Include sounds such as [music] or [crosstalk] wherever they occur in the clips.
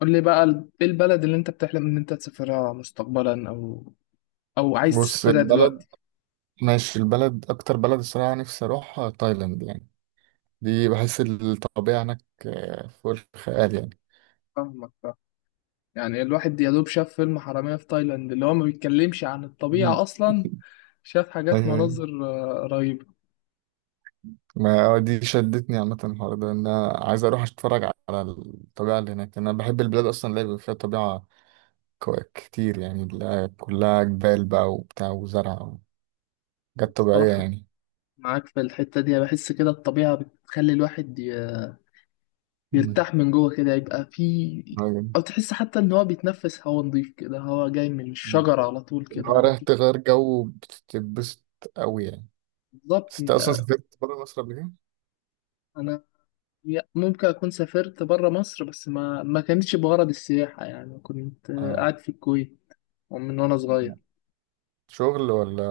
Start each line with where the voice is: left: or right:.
left: قول لي بقى ايه البلد اللي انت بتحلم ان انت تسافرها مستقبلا او عايز
right: بص
left: تسافرها
right: البلد
left: دلوقتي.
right: ماشي، البلد أكتر بلد الصراحة نفسي أروحها تايلاند، يعني دي بحس الطبيعة هناك فوق الخيال يعني.
left: فاهمك، يعني الواحد يا دوب شاف فيلم حرامية في تايلاند اللي هو ما بيتكلمش عن الطبيعة
right: مم.
left: اصلا. شاف حاجات،
right: أيوه أيوه،
left: مناظر رهيبة.
right: ما دي شدتني عامة. الحوار ده إن أنا عايز أروح أتفرج على الطبيعة اللي هناك. أنا بحب البلاد أصلا اللي بيبقى فيها طبيعة كتير يعني، اللي كلها جبال بقى وبتاع وزرع وحاجات طبيعية
left: الصراحة
right: يعني.
left: معاك في الحتة دي، بحس كده الطبيعة بتخلي الواحد
right: مم.
left: يرتاح من جوه كده، يبقى في،
right: أيوه.
left: او تحس حتى ان هو بيتنفس هوا نضيف كده، هوا جاي من
right: مم.
left: الشجرة على طول
right: اللي
left: كده،
right: هو
left: على
right: رايح
left: طول.
right: تغير جو، بتتبسط أوي يعني.
left: بالظبط
right: بس أنت أصلا
left: انت.
right: سافرت بره مصر قبل كده؟
left: انا، ممكن أكون سافرت برا مصر بس ما كانتش بغرض السياحة، يعني كنت
right: آه،
left: قاعد في الكويت من وأنا صغير.
right: شغل ولا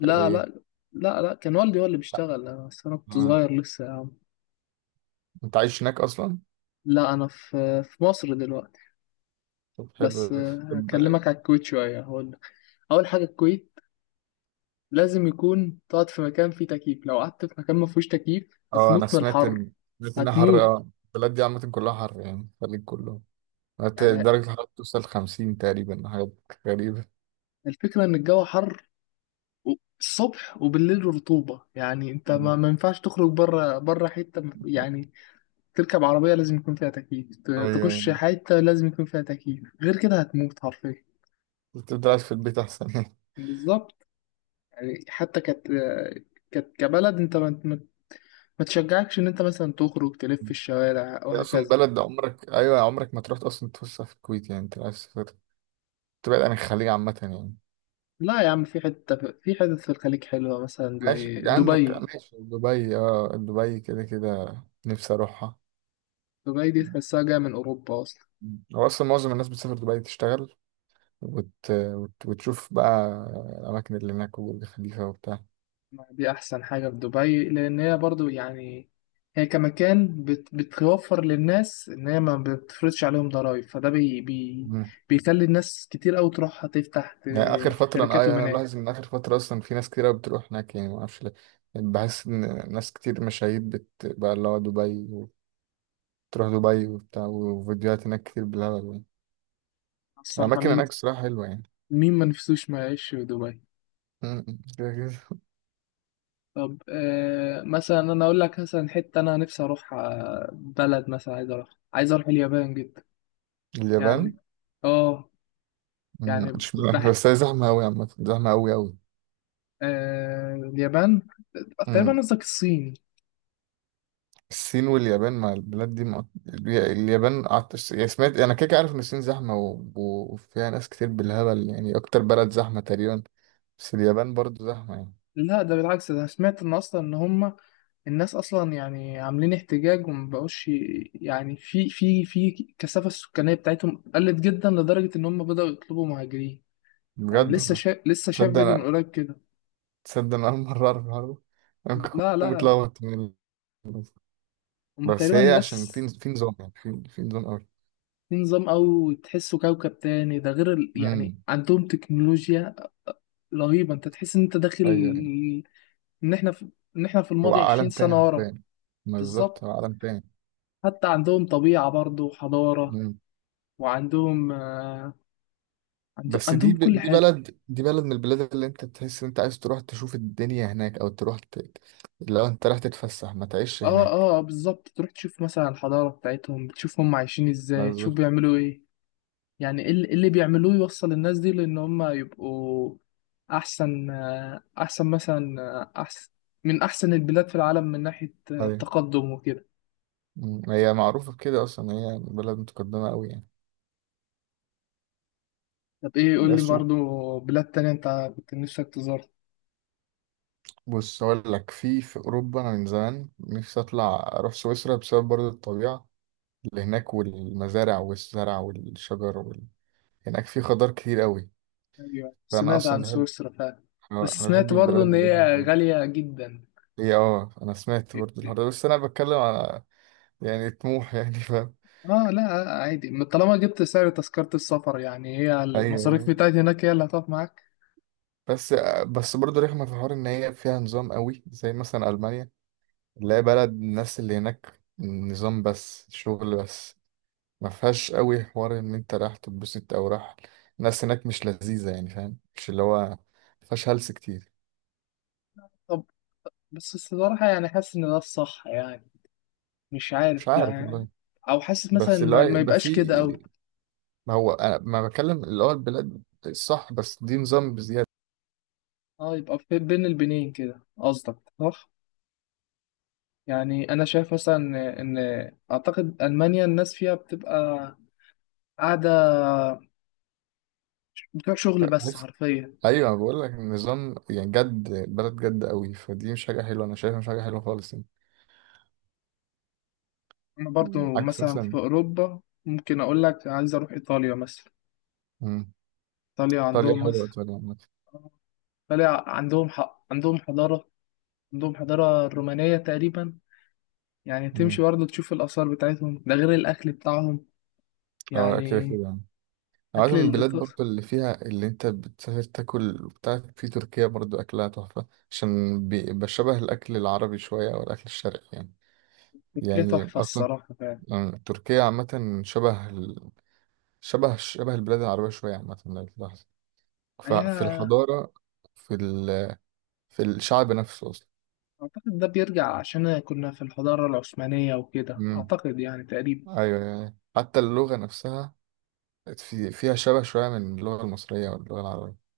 left: لا
right: ايه؟
left: لا لا كان والدي هو اللي بيشتغل، بس أنا كنت
right: مم.
left: صغير لسه يا عم.
right: انت عايش هناك اصلا؟
left: لا، أنا في مصر دلوقتي،
right: طب
left: بس
right: حلو. طب
left: هكلمك على الكويت شوية هقول لك. أول حاجة، الكويت لازم يكون تقعد في مكان فيه تكييف، لو قعدت في مكان ما فيهوش تكييف
right: اه، انا
left: هتموت من
right: سمعت
left: الحر.
right: ان سمعت انها حر،
left: هتموت
right: اه البلد دي عامة كلها حر يعني، الخليج كله.
left: يعني.
right: درجة الحرارة توصل 50 تقريبا، حاجات غريبة.
left: الفكرة إن الجو حر و- الصبح وبالليل رطوبة، يعني انت ما,
right: مم.
left: ما ينفعش تخرج بره، بره حتة يعني تركب عربية لازم يكون فيها تكييف،
right: ايوه أيوة.
left: تخش حتة لازم يكون فيها تكييف، غير كده هتموت حرفيا.
right: بتفضل قاعد في البيت احسن يعني.
left: بالظبط. يعني حتى كت كت كبلد انت ما تشجعكش ان انت مثلا تخرج تلف في
right: مم.
left: الشوارع
right: هي اصلا
left: وهكذا.
right: بلد عمرك، ايوه عمرك ما تروح اصلا تفسح في الكويت. يعني انت عايز تسافر تبعد عن الخليج عامة يعني.
left: لا يا عم، في حتة، في حتت في الخليج حلوة، مثلا
right: ماشي
left: زي
right: يعني، عندك
left: دبي.
right: ماشي دبي، اه دبي كده كده نفسي اروحها.
left: دبي دي تحسها جاية من أوروبا أصلا.
right: مم. هو اصلا معظم الناس بتسافر دبي تشتغل وتشوف بقى الأماكن اللي هناك، والجو خفيفة وبتاع.
left: دي احسن حاجه في دبي، لان هي برضو يعني هي كمكان بتوفر للناس ان هي ما بتفرضش عليهم ضرائب، فده بي بي
right: مم.
left: بيخلي الناس كتير قوي تروح تفتح
right: يعني آخر فترة أنا، أيوة،
left: شركاتهم
right: أنا
left: هناك.
right: ملاحظ إن آخر فترة أصلا في ناس كتير أوي بتروح هناك يعني، معرفش ليه. بحس إن ناس كتير مشاهير بقى اللي هو دبي، وتروح دبي وبتاع، وفيديوهات هناك كتير بالهبل يعني.
left: الصراحه،
right: الأماكن هناك
left: مين؟
right: الصراحة حلوة يعني.
left: مين ما نفسوش ما يعيش في دبي.
right: م- م. كده كده.
left: طب مثلا انا اقول لك مثلا حته انا نفسي اروح بلد، مثلا عايز اروح، عايز اروح اليابان جدا يعني.
right: اليابان،
left: اه، يعني
right: مش، بس هي زحمة أوي عامة، زحمة أوي أوي.
left: آه، اليابان تقريبا؟ قصدك الصين؟
right: الصين واليابان، مع البلاد دي مع... اليابان قعدت يعني سمعت، انا كده كده عارف ان الصين زحمه وفيها ناس كتير بالهبل يعني، اكتر بلد زحمه تقريبا. بس اليابان برضو زحمه يعني.
left: لا، ده بالعكس، ده أنا سمعت ان اصلا ان هم الناس اصلا يعني عاملين احتجاج وما بقوش يعني في كثافه السكانيه بتاعتهم قلت جدا لدرجه ان هم بداوا يطلبوا مهاجرين. يعني
right: بجد والله؟
left: لسه شاف
right: تصدق
left: فيديو من
right: انا
left: قريب كده.
right: تصدق انا اول مره اعرف الحوار ده. انا ممكن
left: لا
right: اكون
left: لا لا
right: متلخبط يعني.
left: هم
right: بس
left: تقريبا
right: هي عشان
left: الناس
right: في نظام يعني، في نظام قوي.
left: في نظام، او تحسه كوكب تاني، ده غير يعني
right: امم.
left: عندهم تكنولوجيا رهيبه، انت تحس ان انت داخل،
right: ايوه أيوة.
left: ان احنا في... ان احنا في
right: هو
left: الماضي 20
right: عالم تاني
left: سنه ورا.
right: حرفيا، ما بالظبط
left: بالظبط،
right: هو عالم تاني.
left: حتى عندهم طبيعه برضه وحضاره، وعندهم
right: بس
left: عندهم كل
right: دي
left: حاجة.
right: بلد، دي بلد من البلاد اللي انت تحس ان انت عايز تروح تشوف الدنيا هناك، او تروح ت... لو انت رايح تتفسح ما تعيش هناك.
left: بالظبط، تروح تشوف مثلا الحضارة بتاعتهم، بتشوف هم عايشين ازاي، تشوف
right: بالظبط.
left: بيعملوا ايه، يعني ايه اللي، اللي بيعملوه يوصل الناس دي، لان هم يبقوا احسن، آه، احسن مثلا آه، احسن من احسن البلاد في العالم من ناحية
right: ايوه.
left: تقدم وكده.
right: مم. هي معروفة بكده اصلا، هي بلد متقدمة قوي يعني.
left: طب ايه، قول لي
right: بس و-
left: برضو بلاد تانية انت كنت نفسك تزورها.
right: بص اقول لك، في اوروبا انا من زمان نفسي اطلع اروح سويسرا، بسبب برضه الطبيعة اللي هناك، والمزارع والزرع والشجر وال... هناك في خضار كتير قوي.
left: ايوه،
right: فانا
left: سمعت
right: اصلا
left: عن
right: بحب،
left: سويسرا فعلا. بس
right: انا
left: سمعت
right: بحب
left: برضو
right: البلاد
left: ان
right: اللي هي
left: هي
right: دول.
left: غالية جدا.
right: هي اه انا سمعت برضه الحوار ده، بس انا بتكلم يعني طموح يعني، فاهم.
left: اه لا، عادي، ما طالما جبت سعر تذكرة السفر، يعني هي
right: ايوه
left: المصاريف
right: يعني.
left: بتاعتي هناك هي اللي هتقف معاك.
right: بس، بس برضه رخمه في حوار ان هي فيها نظام قوي، زي مثلا المانيا اللي هي بلد الناس اللي هناك نظام بس، شغل بس، ما فيهاش قوي حوار ان انت رايح تتبسط او راح. الناس هناك مش لذيذه يعني، فاهم؟ مش اللي هو ما فيهاش هلس كتير.
left: طب، بس الصراحة يعني حاسس ان ده الصح يعني، مش
right: مش
left: عارف
right: عارف
left: يعني،
right: والله.
left: او حاسس مثلا
right: بس اللي هو
left: ما
right: يبقى في،
left: يبقاش كده، او.
right: ما هو انا ما بتكلم اللي هو البلاد الصح، بس دي نظام
left: اه، يبقى في بين البنين كده قصدك، صح؟ يعني انا شايف مثلا ان اعتقد المانيا الناس فيها بتبقى قاعدة بتوع شغل بس
right: بزياده.
left: حرفيا.
right: ايوه انا بقول لك النظام يعني جد، البلد جد قوي، فدي مش حاجه حلوه، انا شايفها مش حاجه حلوه خالص يعني.
left: انا
right: مم.
left: برضو
right: عكس
left: مثلا في
right: مثلا،
left: اوروبا ممكن اقول لك عايز اروح ايطاليا مثلا.
right: مم،
left: ايطاليا
right: ايطاليا
left: عندهم
right: حلوه،
left: مثلا،
right: ايطاليا عامه.
left: طلع عندهم حق، عندهم حضارة، عندهم حضارة رومانية تقريبا يعني، تمشي
right: مم.
left: برضه تشوف الآثار بتاعتهم، ده غير الأكل بتاعهم
right: اه كده
left: يعني.
right: كده يعني. عايز
left: أكل
right: من البلاد
left: الإيطال،
right: برضه اللي فيها، اللي انت بتسافر تاكل بتاع. في تركيا برضه اكلها تحفه، عشان بشبه الاكل العربي شويه، او الاكل الشرقي يعني.
left: تركيا
right: يعني
left: تحفة
right: اصلا،
left: الصراحة فعلا.
right: مم، تركيا عامه شبه ال... شبه، شبه البلاد العربيه شويه عامه لو تلاحظ،
left: هي
right: ففي الحضاره، في ال... في الشعب نفسه.
left: أعتقد ده بيرجع عشان كنا في الحضارة العثمانية وكده،
right: امم.
left: أعتقد يعني تقريبا.
right: ايوه أيوة. أيوة. حتى اللغه نفسها في، فيها شبه شويه من اللغه المصريه واللغه العربيه.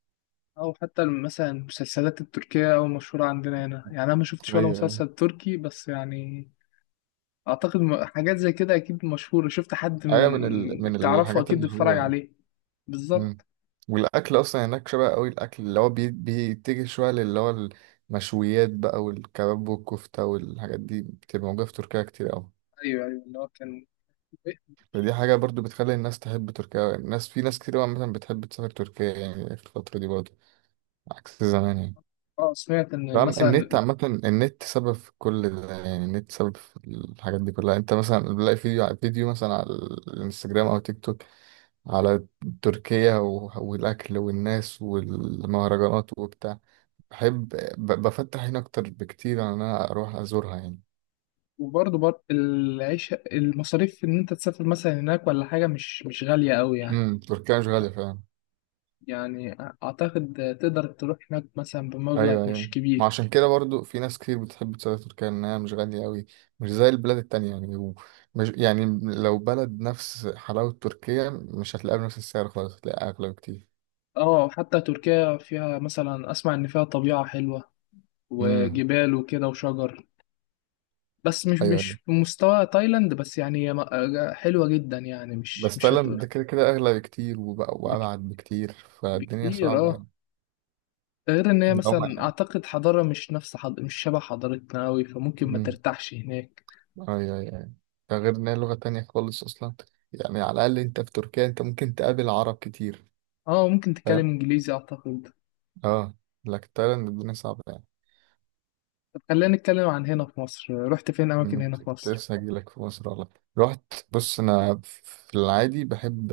left: أو حتى مثلا المسلسلات التركية أو مشهورة عندنا هنا، يعني أنا ما شفتش ولا
right: ايوه ايوه.
left: مسلسل تركي بس يعني أعتقد حاجات زي كده أكيد مشهورة، شفت حد من
right: ايوه من ال... من
left: تعرفه
right: الحاجات
left: أكيد
right: المحبوبه
left: بيتفرج
right: يعني.
left: عليه.
right: امم.
left: بالظبط.
right: والاكل اصلا هناك شبه قوي، الاكل اللي هو بيتجه شويه للي هو المشويات بقى، والكباب والكفته والحاجات دي بتبقى موجوده في تركيا كتير قوي.
left: ايوه ايوه، اللي هو كان.
right: فدي حاجه برضو بتخلي الناس تحب تركيا، الناس في ناس كتير قوي مثلا بتحب تسافر تركيا يعني في الفتره دي برضو، عكس زمان يعني.
left: اه سمعت ان
right: نعم، النت
left: مثلا،
right: عامة، النت سبب في كل ده يعني، النت سبب في الحاجات دي كلها، انت مثلا بتلاقي فيديو على فيديو مثلا على الانستجرام او تيك توك، على تركيا والاكل والناس والمهرجانات وبتاع. بحب، بفتح هنا اكتر بكتير عن ان انا اروح ازورها يعني.
left: العيش، المصاريف ان انت تسافر مثلا هناك ولا حاجه، مش مش غاليه قوي يعني.
right: امم، تركيا مش غالية فعلا.
left: يعني اعتقد تقدر تروح هناك مثلا
right: ايوه
left: بمبلغ مش
right: ايوه. ما
left: كبير.
right: عشان كده برضو في ناس كتير بتحب تسافر تركيا، انها مش غاليه قوي، مش زي البلاد التانية يعني مش يعني، لو بلد نفس حلاوه تركيا مش هتلاقيها بنفس السعر خالص، هتلاقيها اغلى بكتير.
left: اه، حتى تركيا فيها مثلا، اسمع ان فيها طبيعه حلوه
right: امم.
left: وجبال وكده وشجر، بس مش
right: ايوه ايوه.
left: مش بمستوى تايلاند، بس يعني هي حلوه جدا يعني، مش
right: بس
left: مش
right: تايلاند
left: هتقول
right: ده كده كده اغلى بكتير، وبقى
left: بك...
right: وابعد بكتير، فالدنيا
left: بكتير
right: صعبه
left: اه.
right: يعني.
left: غير ان هي
right: هم.
left: مثلا اعتقد حضارة مش نفس مش شبه حضارتنا قوي، فممكن ما
right: امم.
left: ترتاحش هناك.
right: ايوه ايوه أيوة. ده غير ان هي لغه تانية خالص اصلا يعني، على الاقل انت في تركيا انت ممكن تقابل عرب كتير،
left: اه ممكن تتكلم
right: فاهم؟
left: انجليزي اعتقد.
right: اه. لكن تايلاند الدنيا صعبه يعني.
left: طب خلينا نتكلم عن هنا في مصر، رحت فين اماكن
right: أمم،
left: هنا في
right: كنت
left: مصر؟
right: لسه هجيلك في مصر والله. رحت، بص انا في العادي بحب،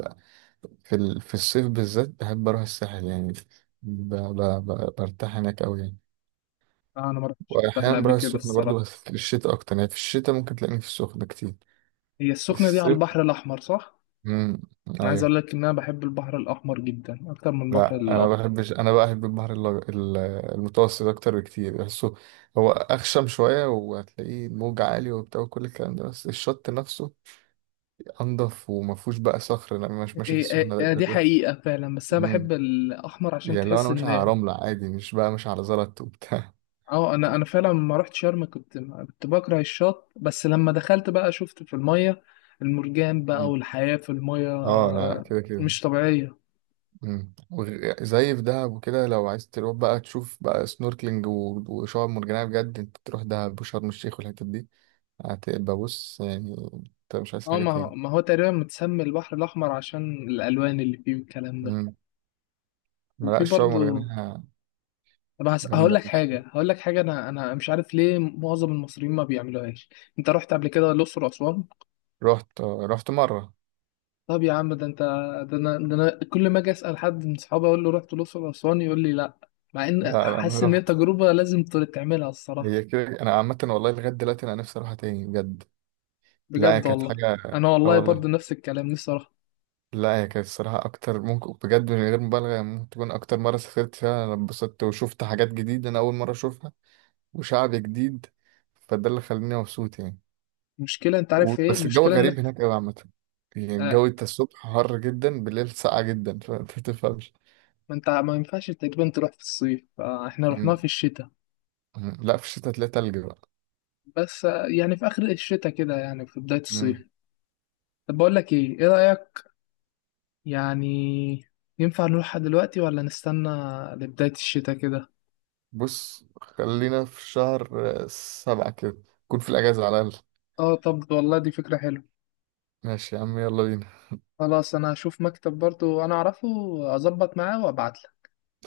right: في ال... في الصيف بالذات بحب اروح الساحل يعني، ب... ب... برتاح هناك قوي يعني.
left: آه انا ما رحتش الساحل
right: واحيانا
left: قبل
right: بروح
left: كده
right: السخنه برضو، بس
left: الصراحة.
right: في الشتاء اكتر يعني، في الشتاء ممكن تلاقيني في السخنه كتير.
left: هي
right: في
left: السخنة دي على
right: الصيف،
left: البحر الاحمر، صح؟
right: امم،
left: انا عايز
right: ايوه.
left: اقول لك ان انا بحب البحر الاحمر جدا اكتر من البحر
right: لا انا
left: الابيض.
right: بحبش، انا بقى بحب البحر المتوسط اكتر بكتير، بحسه هو اخشم شويه، وهتلاقيه موج عالي وبتاع وكل الكلام ده، بس الشط نفسه انضف، وما فيهوش بقى صخر لما مش ماشي في
left: إيه إيه
right: السخنه
left: إيه دي
right: ده.
left: حقيقة فعلا، بس انا
right: مم.
left: بحب الاحمر عشان
right: يعني لو انا
left: تحس
right: ماشي على
left: ان.
right: رملة عادي، مش بقى ماشي على زلط وبتاع.
left: اه انا، فعلا لما رحت شرم كنت بكره الشط، بس لما دخلت بقى شفت في الميه المرجان
right: [laughs]
left: بقى
right: مم.
left: والحياه في الميه،
right: اه لا لا كده كده.
left: مش طبيعيه.
right: مم. زي في دهب وكده، لو عايز تروح بقى تشوف بقى سنوركلينج وشعاب مرجانية بجد، انت تروح دهب وشرم الشيخ والحتت دي، هتبقى بص يعني، انت مش عايز
left: اه،
right: حاجة
left: ما
right: تاني.
left: ما هو تقريبا متسمي البحر الاحمر عشان الالوان اللي فيه والكلام ده.
right: مم. ما لا،
left: وفي
right: الشعاب
left: برضو.
right: المرجانية
left: طب هقول
right: جامدة
left: لك
right: بس.
left: حاجه هقول لك حاجه انا مش عارف ليه معظم المصريين ما بيعملوهاش، انت رحت قبل كده الاقصر واسوان؟
right: رحت مرة.
left: طب يا عم ده انت، ده انا كل ما اجي اسال حد من صحابي اقول له رحت الاقصر واسوان يقول لي لا، مع ان
right: لا لا ما
left: حاسس ان هي
right: رحت،
left: تجربه لازم تعملها الصراحه.
right: هي كده. انا عامة والله لغاية دلوقتي انا نفسي اروحها تاني بجد. لا هي
left: بجد
right: كانت
left: والله.
right: حاجة،
left: انا
right: اه
left: والله
right: والله.
left: برضو نفس الكلام، نفسي اروح.
right: لا هي كانت الصراحة أكتر ممكن بجد من غير مبالغة يعني، ممكن تكون أكتر مرة سافرت فيها أنا اتبسطت وشفت حاجات جديدة، أنا أول مرة أشوفها وشعب جديد، فده اللي خلاني مبسوط يعني.
left: المشكله، انت عارف ايه
right: بس الجو
left: المشكله،
right: غريب هناك أوي عامة يعني.
left: آه،
right: الجو أنت الصبح حر جدا، بالليل ساقع جدا، فأنت متفهمش.
left: ما انت ما ينفعش تقريبا تروح في الصيف، فاحنا
right: أمم،
left: رحناها في الشتاء.
right: أمم. [laughs] لا في الشتاء تلاقي تلج بقى.
left: بس يعني في اخر الشتاء كده يعني في بدايه
right: مم.
left: الصيف. طب بقول لك ايه، ايه رايك يعني، ينفع نروحها دلوقتي ولا نستنى لبدايه الشتاء كده؟
right: بص خلينا في شهر 7 كده، نكون في الأجازة على الأقل.
left: اه طب والله دي فكره حلوه.
right: ماشي يا عم يلا بينا.
left: خلاص انا هشوف مكتب برضو انا اعرفه، اظبط معاه وابعت لك.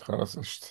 right: خلاص قشطة.